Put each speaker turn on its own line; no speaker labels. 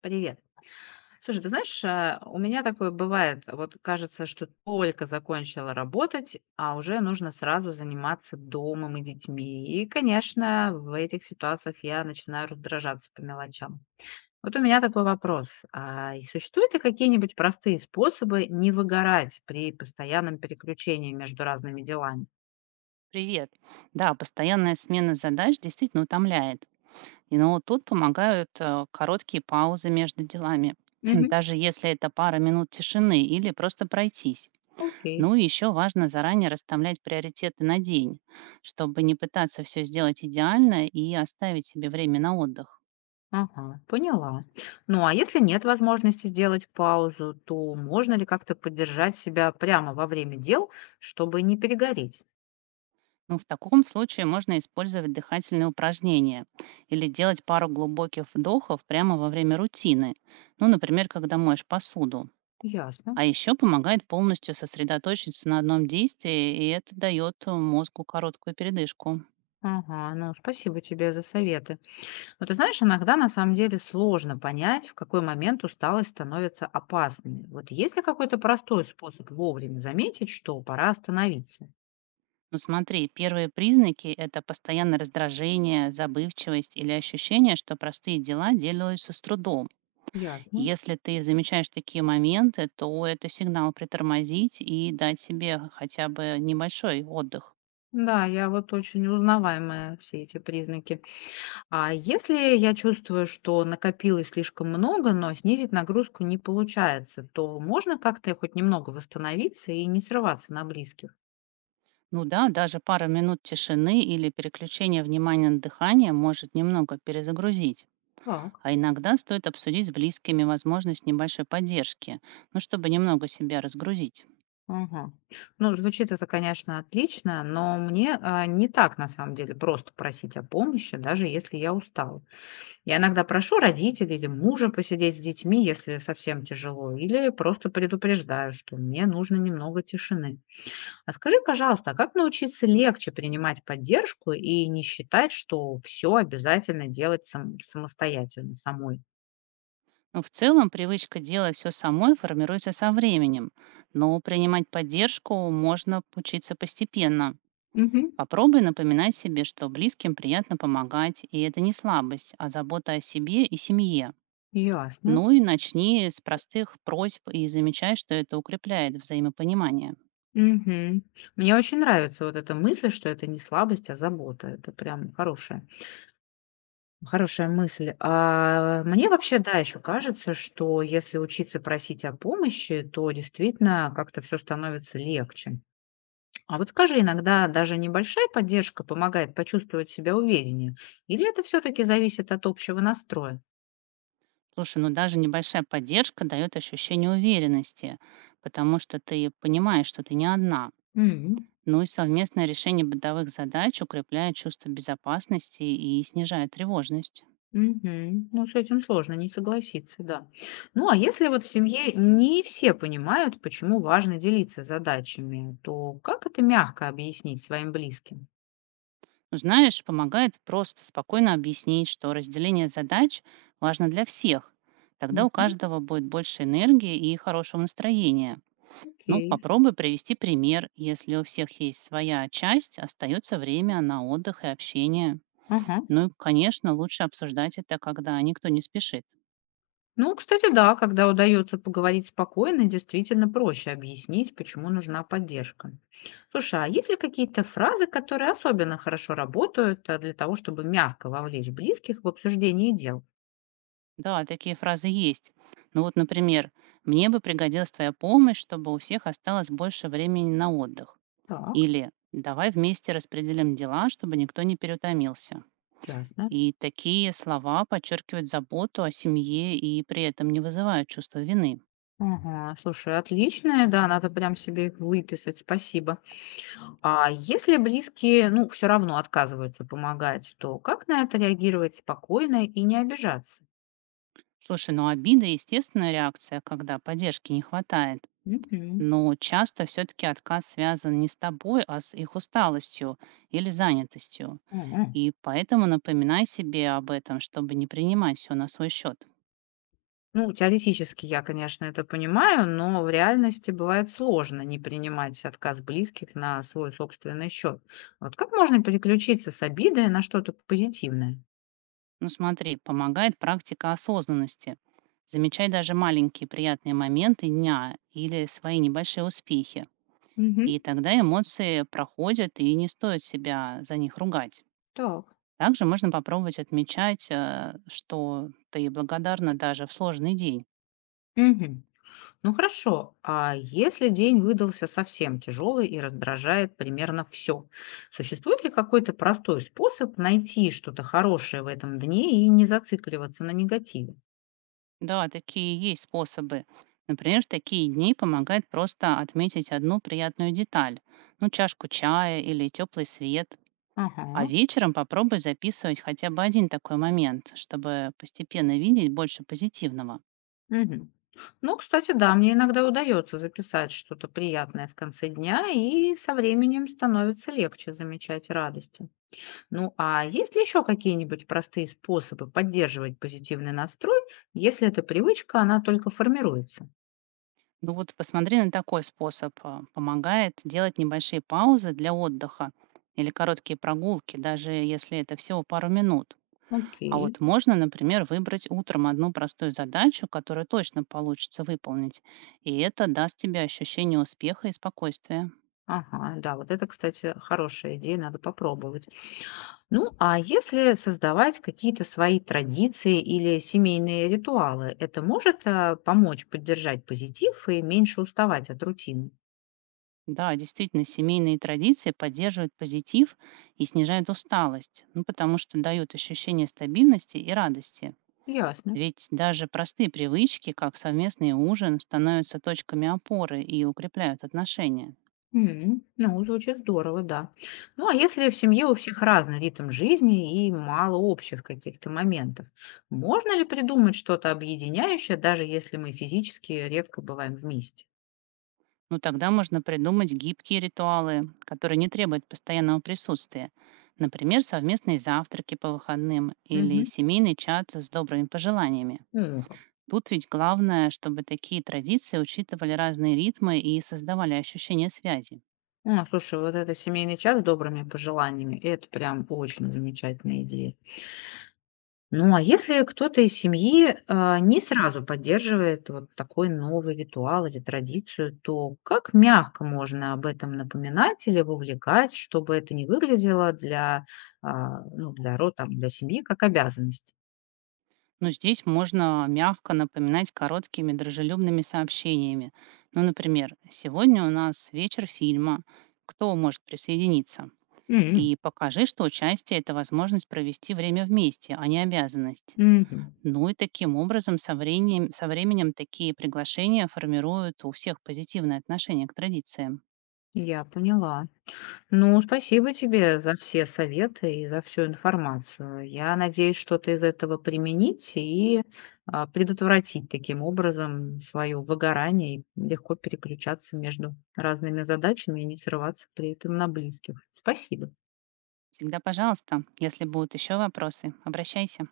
Привет. Слушай, ты знаешь, у меня такое бывает, вот кажется, что только закончила работать, а уже нужно сразу заниматься домом и детьми. И, конечно, в этих ситуациях я начинаю раздражаться по мелочам. Вот у меня такой вопрос. А и существуют ли какие-нибудь простые способы не выгорать при постоянном переключении между разными делами?
Привет. Да, постоянная смена задач действительно утомляет. Но тут помогают короткие паузы между делами,
Мгм.
даже если это пара минут тишины или просто пройтись.
Окей.
Ну и еще важно заранее расставлять приоритеты на день, чтобы не пытаться все сделать идеально и оставить себе время на отдых.
Ага, поняла. Ну, а если нет возможности сделать паузу, то можно ли как-то поддержать себя прямо во время дел, чтобы не перегореть?
Ну, в таком случае можно использовать дыхательные упражнения или делать пару глубоких вдохов прямо во время рутины. Ну, например, когда моешь посуду.
Ясно.
А еще помогает полностью сосредоточиться на одном действии, и это дает мозгу короткую передышку.
Ага, ну спасибо тебе за советы. Но ты знаешь, иногда на самом деле сложно понять, в какой момент усталость становится опасной. Вот есть ли какой-то простой способ вовремя заметить, что пора остановиться?
Но смотри, первые признаки – это постоянное раздражение, забывчивость или ощущение, что простые дела делаются с трудом.
Ясно.
Если ты замечаешь такие моменты, то это сигнал притормозить и дать себе хотя бы небольшой отдых.
Да, я вот очень узнаваемая все эти признаки. А если я чувствую, что накопилось слишком много, но снизить нагрузку не получается, то можно как-то хоть немного восстановиться и не срываться на близких?
Ну да, даже пара минут тишины или переключение внимания на дыхание может немного перезагрузить.
Так.
А иногда стоит обсудить с близкими возможность небольшой поддержки, ну, чтобы немного себя разгрузить.
Ага. Ну, звучит это, конечно, отлично, но мне не так на самом деле просто просить о помощи, даже если я устала. Я иногда прошу родителей или мужа посидеть с детьми, если совсем тяжело, или просто предупреждаю, что мне нужно немного тишины. А скажи, пожалуйста, а как научиться легче принимать поддержку и не считать, что все обязательно делать самостоятельно, самой?
Но в целом привычка делать все самой формируется со временем, но принимать поддержку можно учиться постепенно.
Мгм.
Попробуй напоминать себе, что близким приятно помогать, и это не слабость, а забота о себе и семье.
Ясно.
Ну и начни с простых просьб и замечай, что это укрепляет взаимопонимание.
Мгм. Мне очень нравится вот эта мысль, что это не слабость, а забота. Это прям хорошая, хорошая мысль. А мне вообще, да, еще кажется, что если учиться просить о помощи, то действительно как-то все становится легче. А вот скажи, иногда даже небольшая поддержка помогает почувствовать себя увереннее? Или это все-таки зависит от общего настроя?
Слушай, ну даже небольшая поддержка дает ощущение уверенности, потому что ты понимаешь, что ты не одна.
М,
Ну и совместное решение бытовых задач укрепляет чувство безопасности и снижает тревожность.
мгм. Ну, с этим сложно не согласиться, да. Ну, а если вот в семье не все понимают, почему важно делиться задачами, то как это мягко объяснить своим близким?
Ну, знаешь, помогает просто спокойно объяснить, что разделение задач важно для всех. Тогда у
Мгм,
каждого будет больше энергии и хорошего настроения. Ну,
окей.
попробуй привести пример. Если у всех есть своя часть, остается время на отдых и общение.
Ага.
Ну, и, конечно, лучше обсуждать это, когда никто не спешит.
Ну, кстати, да, когда удается поговорить спокойно, действительно проще объяснить, почему нужна поддержка. Слушай, а есть ли какие-то фразы, которые особенно хорошо работают для того, чтобы мягко вовлечь близких в обсуждение дел?
Да, такие фразы есть. Ну вот, например, «Мне бы пригодилась твоя помощь, чтобы у всех осталось больше времени на отдых».
Так,
Или «Давай вместе распределим дела, чтобы никто не переутомился».
ясно.
И такие слова подчеркивают заботу о семье и при этом не вызывают чувства вины.
Ага, слушай, отличная, да, надо прям себе их выписать, спасибо. А если близкие, ну, все равно отказываются помогать, то как на это реагировать спокойно и не обижаться?
Слушай, ну обида – естественная реакция, когда поддержки не хватает.
Мгм.
Но часто все-таки отказ связан не с тобой, а с их усталостью или занятостью.
Мгм.
И поэтому напоминай себе об этом, чтобы не принимать все на свой счет.
Ну, теоретически я, конечно, это понимаю, но в реальности бывает сложно не принимать отказ близких на свой собственный счет. Вот как можно переключиться с обиды на что-то позитивное?
Ну смотри, помогает практика осознанности. Замечай даже маленькие приятные моменты дня или свои небольшие успехи.
Мгм.
И тогда эмоции проходят, и не стоит себя за них ругать.
Так.
Также можно попробовать отмечать, что ты благодарна даже в сложный день.
Мгм. Ну хорошо, а если день выдался совсем тяжелый и раздражает примерно все, существует ли какой-то простой способ найти что-то хорошее в этом дне и не зацикливаться на негативе?
Да, такие есть способы. Например, в такие дни помогает просто отметить одну приятную деталь, ну, чашку чая или теплый свет. А
Ага.
вечером попробуй записывать хотя бы один такой момент, чтобы постепенно видеть больше позитивного.
Мгм. Ну, кстати, да, мне иногда удается записать что-то приятное в конце дня, и со временем становится легче замечать радости. Ну, а есть ли еще какие-нибудь простые способы поддерживать позитивный настрой, если эта привычка, она только формируется?
Ну вот посмотри на такой способ. Помогает делать небольшие паузы для отдыха или короткие прогулки, даже если это всего пару минут. А
Окей.
вот можно, например, выбрать утром одну простую задачу, которую точно получится выполнить, и это даст тебе ощущение успеха и спокойствия.
Ага, да, вот это, кстати, хорошая идея, надо попробовать. Ну, а если создавать какие-то свои традиции или семейные ритуалы, это может помочь поддержать позитив и меньше уставать от рутины?
Да, действительно, семейные традиции поддерживают позитив и снижают усталость, ну, потому что дают ощущение стабильности и радости.
Ясно.
Ведь даже простые привычки, как совместный ужин, становятся точками опоры и укрепляют отношения.
М, ну, звучит здорово, да. Ну, а если в семье у всех разный ритм жизни и мало общих каких-то моментов, можно ли придумать что-то объединяющее, даже если мы физически редко бываем вместе?
Ну тогда можно придумать гибкие ритуалы, которые не требуют постоянного присутствия. Например, совместные завтраки по выходным или
Мгм.
семейный чат с добрыми пожеланиями.
Ну, как.
Тут ведь главное, чтобы такие традиции учитывали разные ритмы и создавали ощущение связи.
А, слушай, вот это семейный час с добрыми пожеланиями, это прям очень замечательная идея. Ну, а если кто-то из семьи, не сразу поддерживает вот такой новый ритуал или традицию, то как мягко можно об этом напоминать или вовлекать, чтобы это не выглядело для, ну, для для семьи как обязанность?
Но здесь можно мягко напоминать короткими дружелюбными сообщениями. Ну, например, сегодня у нас вечер фильма. Кто может присоединиться?
М,
И покажи, что участие – это возможность провести время вместе, а не обязанность.
мгм.
Ну и таким образом со временем такие приглашения формируют у всех позитивное отношение к традициям.
Я поняла. Ну, спасибо тебе за все советы и за всю информацию. Я надеюсь что-то из этого применить и предотвратить таким образом свое выгорание и легко переключаться между разными задачами и не срываться при этом на близких. Спасибо.
Всегда пожалуйста, если будут еще вопросы, обращайся.